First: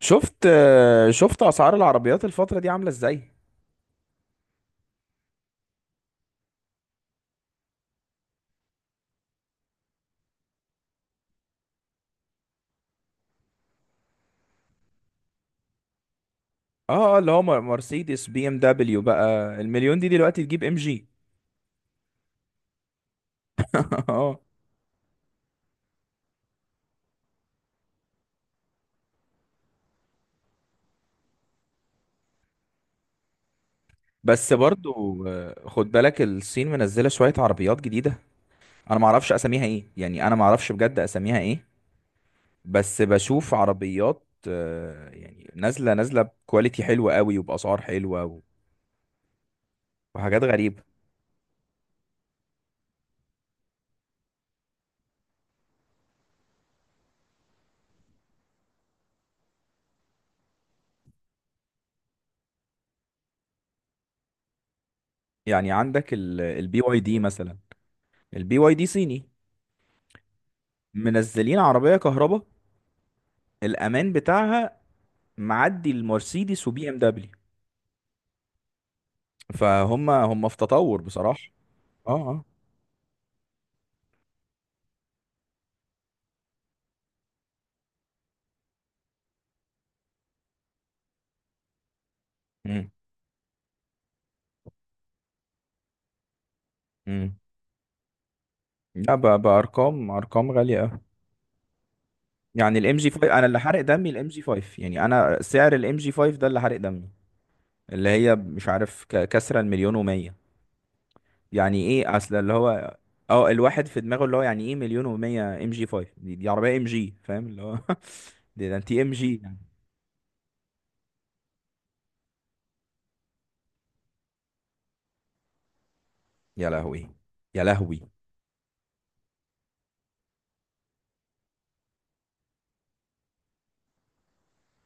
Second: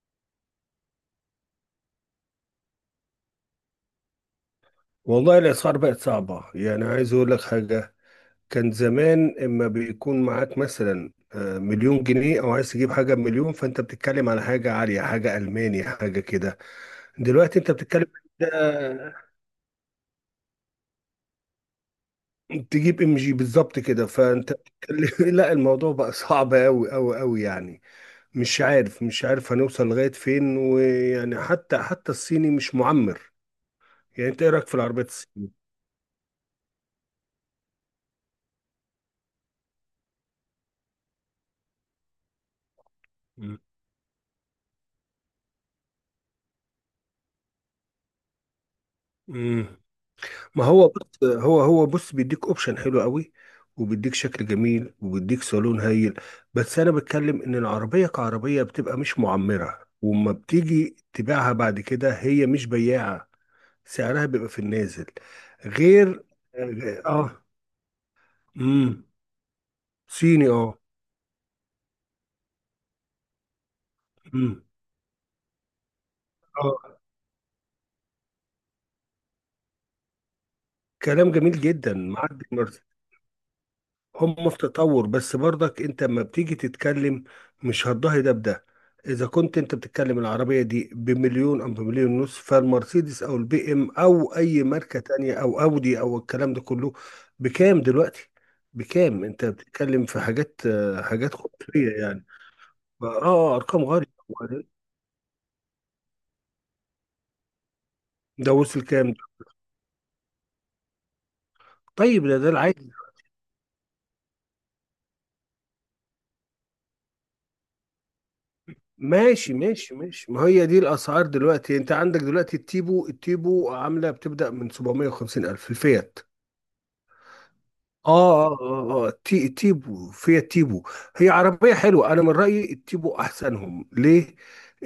شفت اسعار العربيات الفتره دي عامله ازاي؟ والله الأسعار بقت صعبة، يعني عايز أقول لك حاجة. كان زمان إما بيكون معاك مثلا مليون جنيه، أو عايز تجيب حاجة بمليون، فأنت بتتكلم على حاجة عالية، حاجة ألماني، حاجة كده. اللي هو دلوقتي أنت بتتكلم مرسيدس بي ام دبليو، آه، بقى المليون دي دلوقتي تجيب ام جي. تجيب ام جي بالظبط كده، اه. فأنت بتتكلم لا، الموضوع بقى صعب أوي أوي أوي يعني. مش عارف هنوصل لغاية فين، ويعني حتى الصيني مش معمر. يعني أنت إيه بس رأيك في العربيات برضو الصينية؟ خد بالك الصين منزله شويه عربيات جديده. انا ما اعرفش اساميها ايه، يعني انا ما اعرفش بجد اساميها ايه. بس بشوف عربيات يعني نازله نازله بكواليتي حلوه قوي وباسعار حلوه مم. وحاجات ما غريبه. هو بص، هو بص بيديك اوبشن حلو قوي، وبيديك شكل جميل، وبيديك صالون هايل. بس انا بتكلم ان العربيه كعربيه بتبقى مش معمره، وما بتيجي تبيعها بعد كده هي مش بياعه. سعرها بيبقى في النازل. يعني عندك غير. البي واي دي اه. مثلا. البي واي دي امم. صيني، صيني اه. منزلين عربيه كهرباء، الامان امم. بتاعها معدي المرسيدس وبي ام اه. دبليو، فهم في تطور كلام بصراحة. جميل جدا اه اه. معدي المرسى. هم في تطور، بس برضك انت لما بتيجي تتكلم، مش هتضاهي ده بده. اذا كنت انت بتتكلم العربية دي بمليون او بمليون ونص، امم فالمرسيدس او البي ام او اي ماركة تانية او اودي او الكلام ده كله امم بكام دلوقتي؟ لا، بكام؟ انت بتتكلم بأرقام، في أرقام حاجات غالية أوي. حاجات خرافية يعني. يعني الام جي اه، 5 انا اللي حرق ارقام دمي، غالية. الام جي 5، يعني انا سعر الام جي 5 ده اللي حرق دمي. اللي هي ده مش وصل عارف كام ده؟ كسره المليون ومية. يعني ايه طيب اصل ده ده اللي العادي. هو اه الواحد في دماغه، اللي هو يعني ايه مليون ومية؟ ام جي 5 دي عربيه ام جي، فاهم اللي هو؟ ده انت ام جي ماشي يعني. ماشي ماشي، ما هي دي الاسعار دلوقتي. انت عندك دلوقتي التيبو عامله بتبدا من 750 الف، الفيات. يا لهوي، يا لهوي. اه اه اه آه. تيبو، فيها تيبو. هي عربية حلوة، انا من رأيي التيبو احسنهم ليه.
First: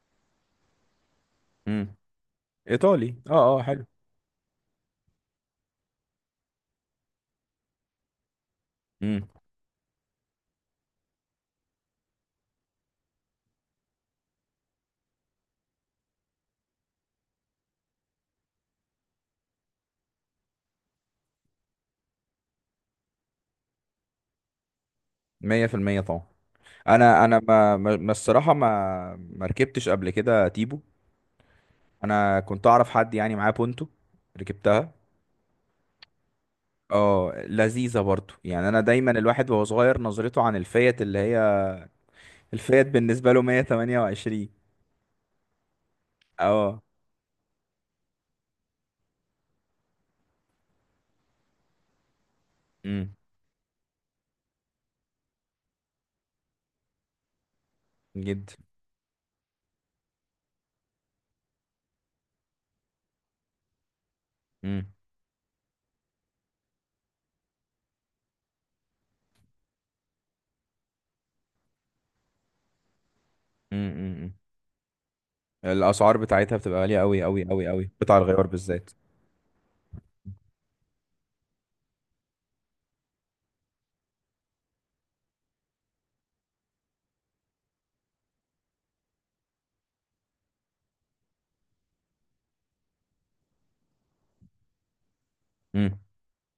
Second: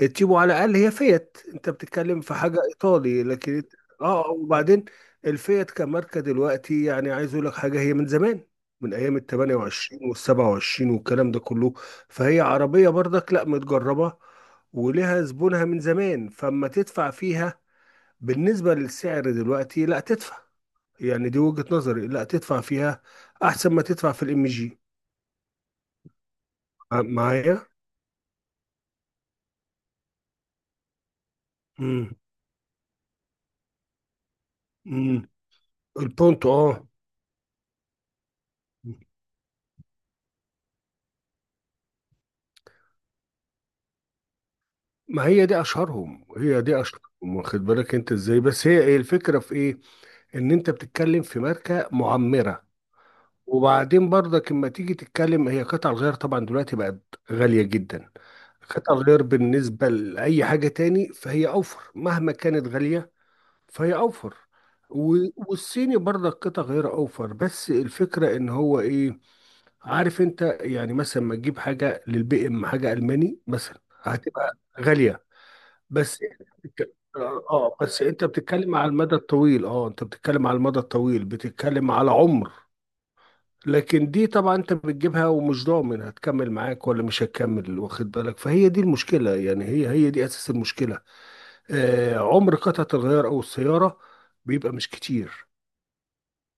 التيبو على الاقل هي فيات، انت امم بتتكلم في حاجة ايطالي، ايطالي، اه اه، لكن حلو. اه، وبعدين الفيات كماركة دلوقتي، يعني عايز اقول لك حاجة، هي من زمان، من ايام ال امم 28 وال 27 والكلام ده كله. فهي عربية برضك لا متجربة، ولها زبونها من زمان. فاما تدفع فيها، بالنسبة للسعر دلوقتي، لا. يعني دي وجهة نظري، لا تدفع فيها، احسن ما تدفع في الام جي. 100% طبعا. انا معايا. ما الصراحه ما ركبتش قبل كده تيبو. امم. انا كنت اعرف حد يعني معاه بونتو، ركبتها. امم. البونتو اه. اه، لذيذه برضو. يعني انا دايما الواحد وهو صغير نظرته عن الفيات اللي هي، الفيات بالنسبه له 128. ما هي دي اشهرهم، هي دي اه، اشهرهم، واخد بالك انت ازاي؟ بس هي ايه؟ الفكره في ايه؟ ان انت بتتكلم في ماركه معمره. امم وبعدين برضك لما تيجي تتكلم، هي قطع الغيار طبعا دلوقتي بقت غاليه جدا. جد. قطع الغيار بالنسبه لاي حاجه تاني فهي اوفر، مهما كانت غاليه فهي اوفر. امم والصيني برضك قطع غير اوفر، بس الفكره ان هو ايه؟ عارف انت، يعني مثلا ما تجيب حاجه للبي ام، حاجه الماني مثلا امم امم، امم. هتبقى غاليه. الاسعار بس بتاعتها بتبقى غاليه قوي قوي اه، قوي قوي، بس قطع انت الغيار بتتكلم على بالذات. المدى الطويل. اه انت بتتكلم على المدى الطويل، بتتكلم على عمر. لكن دي طبعا انت بتجيبها ومش ضامن هتكمل معاك ولا مش هتكمل، واخد بالك. فهي دي المشكله يعني، هي دي اساس المشكله. عمر قطعه الغيار او السياره بيبقى مش كتير امم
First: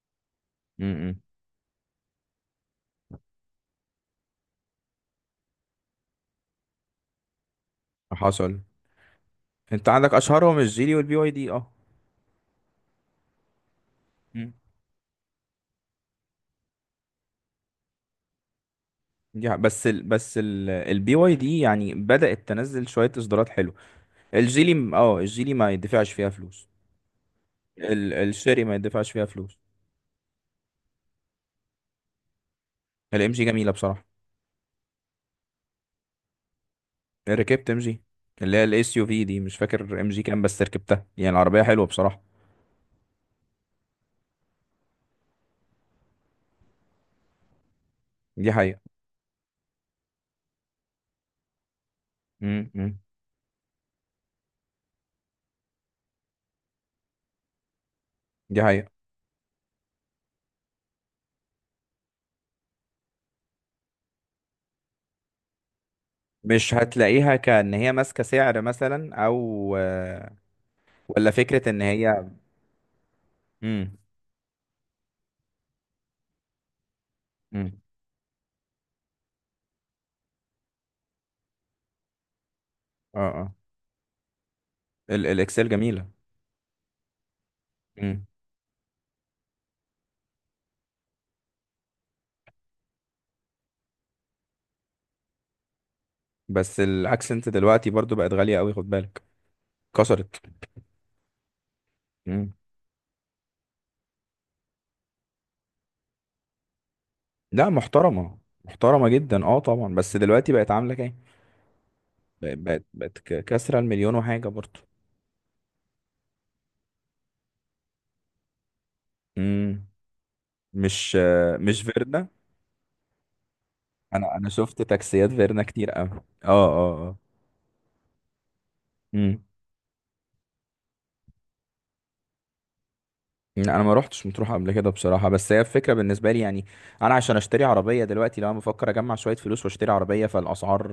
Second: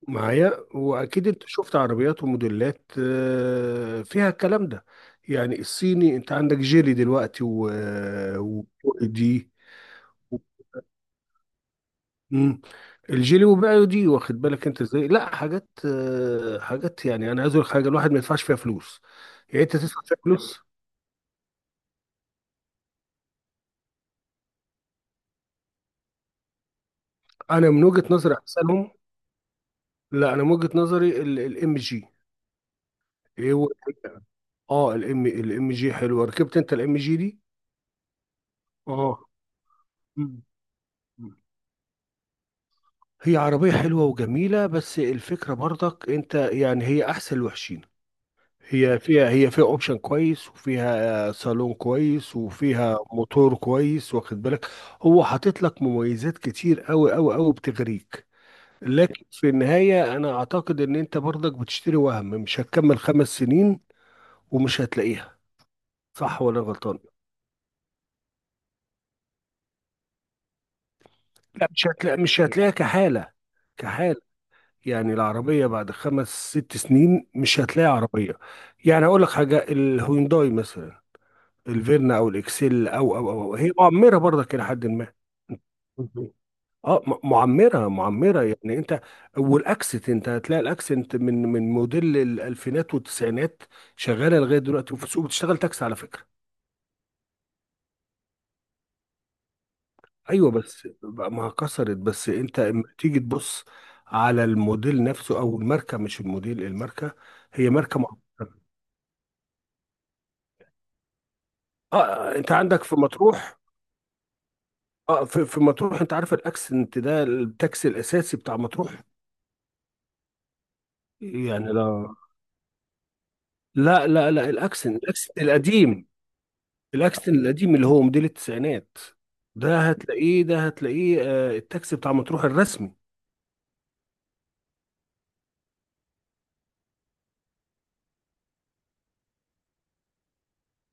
معايا. امم امم. واكيد انت شفت عربيات وموديلات فيها الكلام ده. يعني الصيني انت عندك جيلي دلوقتي و حصل. دي. انت عندك اشهرهم الجيلي والبي واي دي، اه. مم. الجيلي وبيعوا دي، واخد امم. بالك انت ازاي؟ لا حاجات حاجات، يعني انا عايز اقول لك حاجه، الواحد ما يدفعش فيها فلوس. يا يعني انت بس تدفع ال فيها بس فلوس؟ ال البي واي دي يعني بدأت تنزل شوية اصدارات حلوة. الجيلي الجيلي ما يدفعش فيها فلوس، انا من وجهه نظري الشيري ما احسنهم، يدفعش فيها فلوس. لا، انا من وجهه نظري الام جي. الام جي ايه هو؟ جميلة بصراحة. اه الام جي حلوه، ركبت انت الام جي دي؟ ركبت ام جي، اللي هي الاس يو اه. في دي، مش فاكر ام جي كام بس ركبتها، يعني مم. العربية حلوة بصراحة. هي عربية حلوة وجميلة، بس الفكرة برضك انت يعني هي احسن الوحشين. دي حقيقة. هي فيها اوبشن كويس، وفيها صالون كويس، م- م. وفيها موتور كويس، واخد بالك. هو حاطط لك مميزات كتير قوي قوي قوي بتغريك، دي حقيقة. لكن في النهاية انا اعتقد ان انت برضك بتشتري وهم، مش هتكمل خمس سنين ومش هتلاقيها، صح ولا مش غلطان؟ هتلاقيها، كأن هي ماسكة سعر مثلا، او آه، ولا فكرة لا، ان هي. مش هتلاقيها كحالة. امم كحالة، يعني العربية بعد خمس ست سنين مش امم هتلاقي عربية. يعني أقول لك حاجة، الهيونداي مثلا، الفيرنا أو الإكسيل، أو اه أو أو اه. أو، هي معمرة برضك إلى حد ما. الاكسل جميلة. مهم. اه، معمرة امم. معمرة يعني انت. والاكسنت، انت هتلاقي الاكسنت من موديل الالفينات والتسعينات شغالة لغاية دلوقتي، وفي السوق بتشتغل تاكسي على فكرة. بس الاكسنت دلوقتي برضو بقت غالية قوي، خد بالك، كسرت. ايوه، بس بقى ما كسرت. بس مم. انت اما تيجي تبص على الموديل نفسه او الماركة، مش الموديل، الماركة. لا هي ماركة معمرة. محترمة، محترمة جدا، اه طبعا. بس دلوقتي بقت عاملة كام؟ اه، انت بقت بقت عندك في بقت مطروح، كسرة المليون وحاجة برضو. اه في, مطروح، انت عارف الاكسنت ده التاكسي الاساسي بتاع مطروح. مم. مش آه، يعني مش لا فيرنا؟ لا لا انا لا، شفت الاكسنت، تاكسيات فيرنا كتير القديم. قوي. اه اه اه. الاكسنت القديم اللي هو موديل التسعينات، مم. ده هتلاقيه التاكسي بتاع مطروح الرسمي. لا، انا ما روحتش مطروح قبل كده بصراحة، بس هي الفكرة بالنسبة لي. يعني انا عشان اشتري عربية دلوقتي، لو انا بفكر اجمع شوية فلوس واشتري عربية، فالاسعار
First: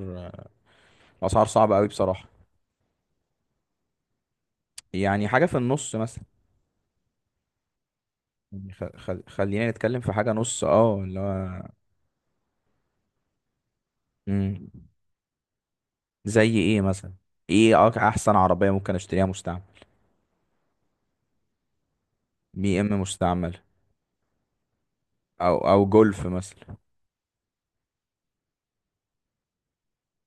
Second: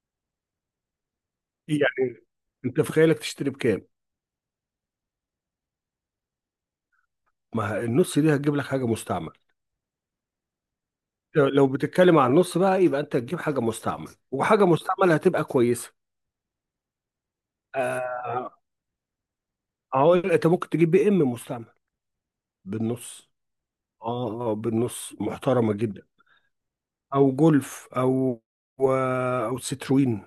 الاسعار صعبة قوي يعني بصراحة. انت في خيالك تشتري بكام؟ يعني حاجة في النص مثلا. ما النص دي هتجيب لك يعني حاجه مستعمل. خلينا نتكلم في حاجة نص، اه اللي لو هو. لو بتتكلم عن النص بقى، يبقى انت تجيب حاجه مستعمل، وحاجه مم. مستعمل هتبقى كويسه. زي ايه مثلا؟ ايه احسن آه عربية ممكن اشتريها مستعمل؟ هقول انت ممكن تجيب بي ام مستعمل، بي ام بالنص. مستعمل، اه اه، بالنص او محترمة او جدا. جولف مثلا. او جولف، او او ستروين،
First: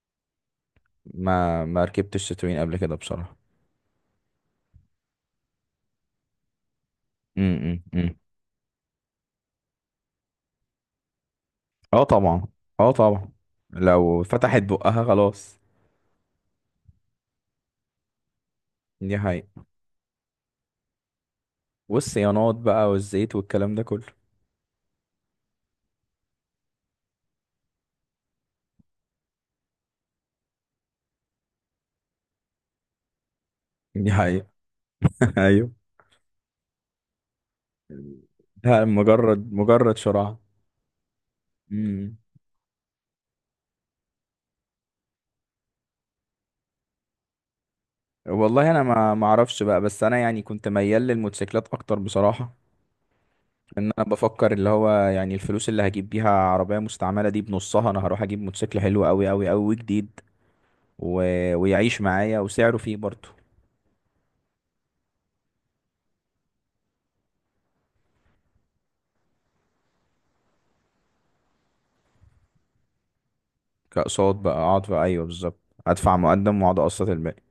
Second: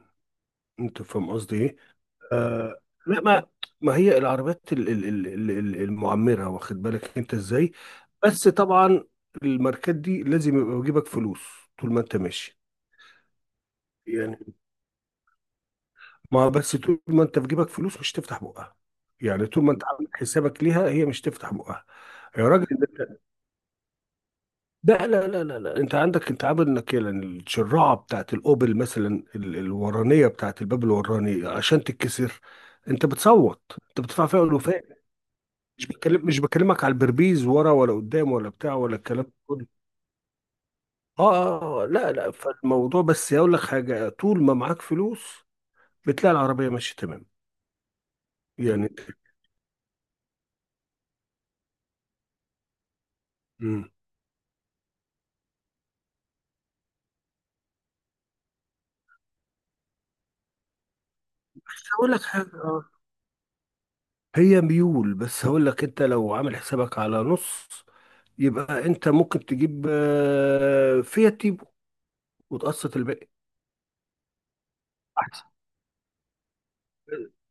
انت فاهم قصدي ما ايه. ما ركبتش تتوين قبل آه كده لا بصراحة. ما. ما هي العربيات المعمرة، واخد بالك انت ازاي. امم، امم. بس طبعا الماركات دي لازم يبقى في جيبك فلوس طول ما اه انت طبعا، ماشي. اه طبعا، لو يعني، فتحت بقها خلاص. ما بس طول ما انت في جيبك فلوس مش تفتح بقها، دي يعني طول حقيقة. ما انت عامل حسابك ليها هي مش تفتح بقها. يا والصيانات راجل، بقى والزيت والكلام ده كله. لا لا لا لا لا، انت عندك، انت عامل انك يعني الشراعه بتاعت الاوبل مثلا، الورانيه بتاعت الباب الوراني عشان تتكسر انت بتصوت، انت دي بتدفع فيها حقيقة. الوفاء. ايوه. مش بكلمك على البربيز ورا ولا قدام ولا بتاع ده ولا الكلام ده مجرد كله. مجرد شراع. اه اه، لا امم. لا، فالموضوع بس يقول لك حاجه، طول ما معاك فلوس بتلاقي العربيه ماشيه تمام. والله انا يعني. ما اعرفش بقى، بس انا يعني كنت ميال للموتوسيكلات اكتر بصراحة. مم. ان انا بفكر اللي هو، يعني الفلوس اللي هجيب بيها عربية مستعملة دي بنصها انا هروح اجيب موتوسيكل حلو قوي قوي قوي وجديد و... بس ويعيش هقول لك معايا حاجه، وسعره فيه برضه. هي ميول. بس هقول لك انت لو عامل حسابك على نص، يبقى انت ممكن تجيب فيها تيبو وتقسط الباقي، كأقساط بقى، اقعد بقى، ايوه احسن. بالظبط، ادفع مقدم واقعد اقسط الباقي.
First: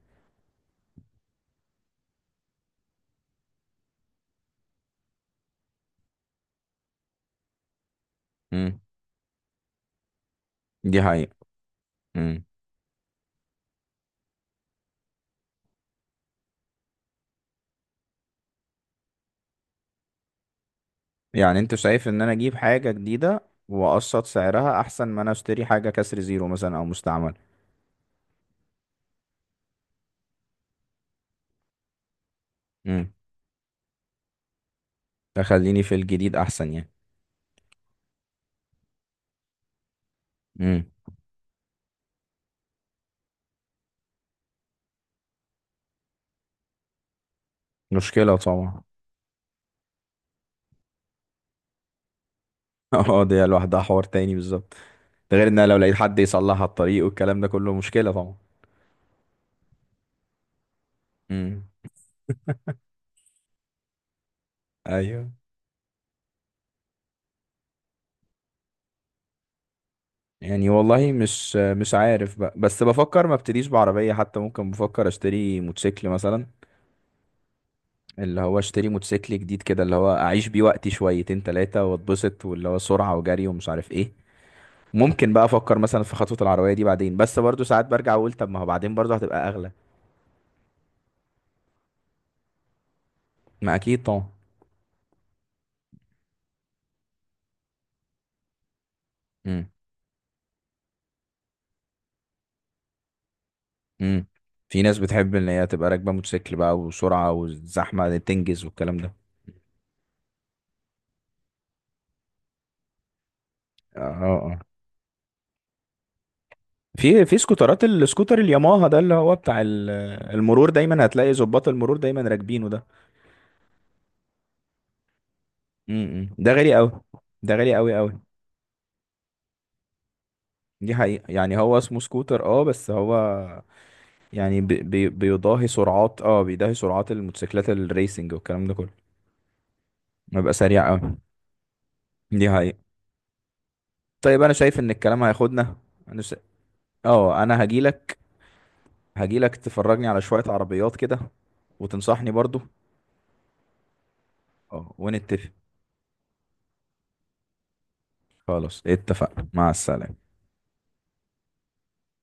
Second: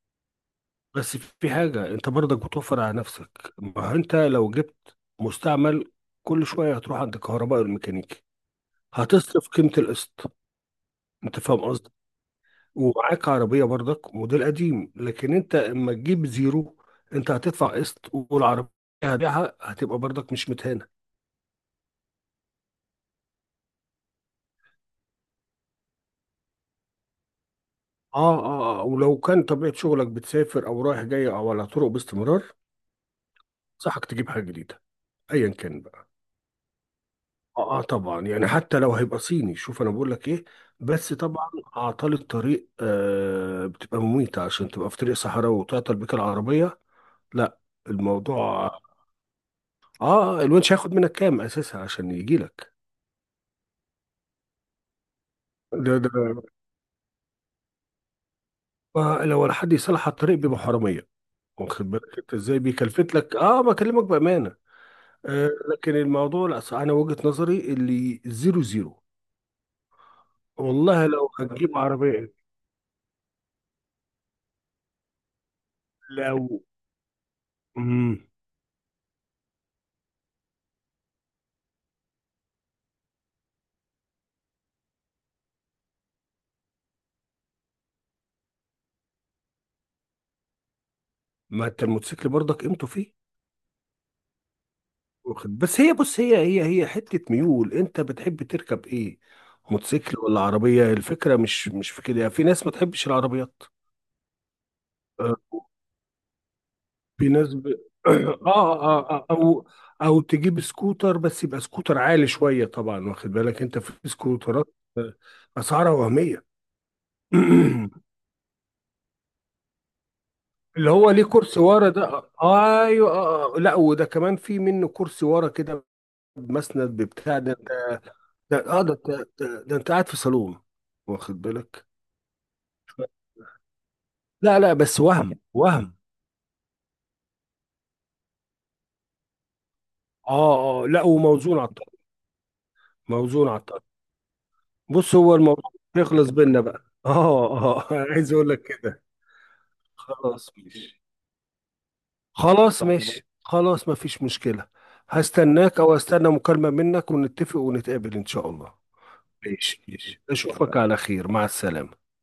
بس في حاجة انت برضك بتوفر على نفسك، ما هو انت لو جبت مستعمل كل شوية هتروح عند كهرباء الميكانيكي، امم. هتصرف قيمة القسط، دي حقيقة. انت فاهم قصدي. امم. ومعاك عربية برضك موديل قديم، لكن انت اما تجيب زيرو، انت هتدفع قسط، والعربية هتبيعها هتبقى برضك مش متهان. يعني انت شايف ان انا اجيب حاجة جديدة واقسط سعرها احسن ما انا اشتري حاجة كسر زيرو مثلا او مستعمل. اه اه آه. ولو كان طبيعة شغلك بتسافر او رايح جاي او على طرق باستمرار، امم. صحك تجيب حاجة جديدة ايا كان تخليني في بقى. الجديد احسن يعني. اه, طبعا يعني، حتى لو هيبقى صيني. شوف انا بقول لك ايه، امم. بس طبعا اعطال الطريق بتبقى مميتة، عشان تبقى في طريق صحراوي وتعطل بيك العربية، لا. مشكلة الموضوع، طبعا. اه، الونش هياخد منك كام اساسا عشان يجي لك؟ اه، دي لوحدها حوار تاني بالظبط. ده غير ان أنا لو ده لقيت ده حد يصلح الطريق والكلام ده كله، مشكلة طبعا. ما لو ولا حد يصلح على الطريق بيبقى حرامية، امم. واخد بالك انت ازاي، بيكلفت لك، بكلمك بأمانة. ايوه. لكن الموضوع لا صح، انا وجهة نظري اللي زيرو زيرو. يعني والله والله لو مش هتجيب مش عربية، عارف بقى، بس بفكر ما ابتديش بعربية حتى، ممكن بفكر اشتري موتوسيكل مثلا. لو. مم. اللي هو اشتري موتوسيكل جديد كده، اللي هو اعيش بيه وقتي شويتين تلاتة واتبسط، واللي هو سرعة وجري ومش عارف ايه. ممكن بقى افكر مثلا في خطوة العربية دي بعدين، بس برضو ساعات برجع اقول طب ما هو بعدين برضو هتبقى اغلى. ما انت الموتوسيكل برضك قيمته فيه، ما اكيد طبعا. واخد. بس هي بص، هي حتة ميول، انت بتحب تركب ايه، امم، موتوسيكل ولا عربية؟ الفكرة مش في كده، يعني في ناس ما تحبش العربيات. امم. في ناس بتحب آه، ان هي تبقى راكبة موتوسيكل بقى، في وسرعة ناس ب... والزحمة آه, تنجز والكلام آه, ده. آه او او تجيب سكوتر، بس يبقى سكوتر عالي شوية طبعا، واخد بالك، انت في اه اه. سكوترات اسعارها وهمية. في سكوترات، السكوتر الياماها ده اللي هو بتاع المرور، اللي دايما هو ليه هتلاقي كرسي ظباط ورا المرور ده، دايما راكبينه ده. ايوه، لا وده كمان في منه كرسي ورا كده، امم، ده غالي بمسند قوي، ببتاع، ده ده غالي قوي ده قوي. ده- ده انت قاعد في صالون، دي حقيقة، واخد يعني هو بالك. اسمه سكوتر اه، بس هو لا يعني لا، بي بس بي وهم بيضاهي وهم. سرعات، بيضاهي سرعات الموتوسيكلات الريسنج والكلام ده كله، اه بيبقى سريع اه، لا، قوي. وموزون على الطاوله. دي حقيقة. موزون على الطاوله. طيب انا شايف ان بص الكلام هو الموضوع هياخدنا. انا يخلص س... بينا بقى، اه اه انا اه هجيلك، عايز اقول لك كده. هجيلك تفرجني على شوية خلاص عربيات ماشي. كده وتنصحني برضو، خلاص ماشي، خلاص مفيش مشكلة. اه ونتفق. هستناك، او استنى مكالمة منك ونتفق ونتقابل ان شاء الله. خلاص اتفقنا، مع ماشي ماشي، السلامة. أشوفك على خير، مع السلامة.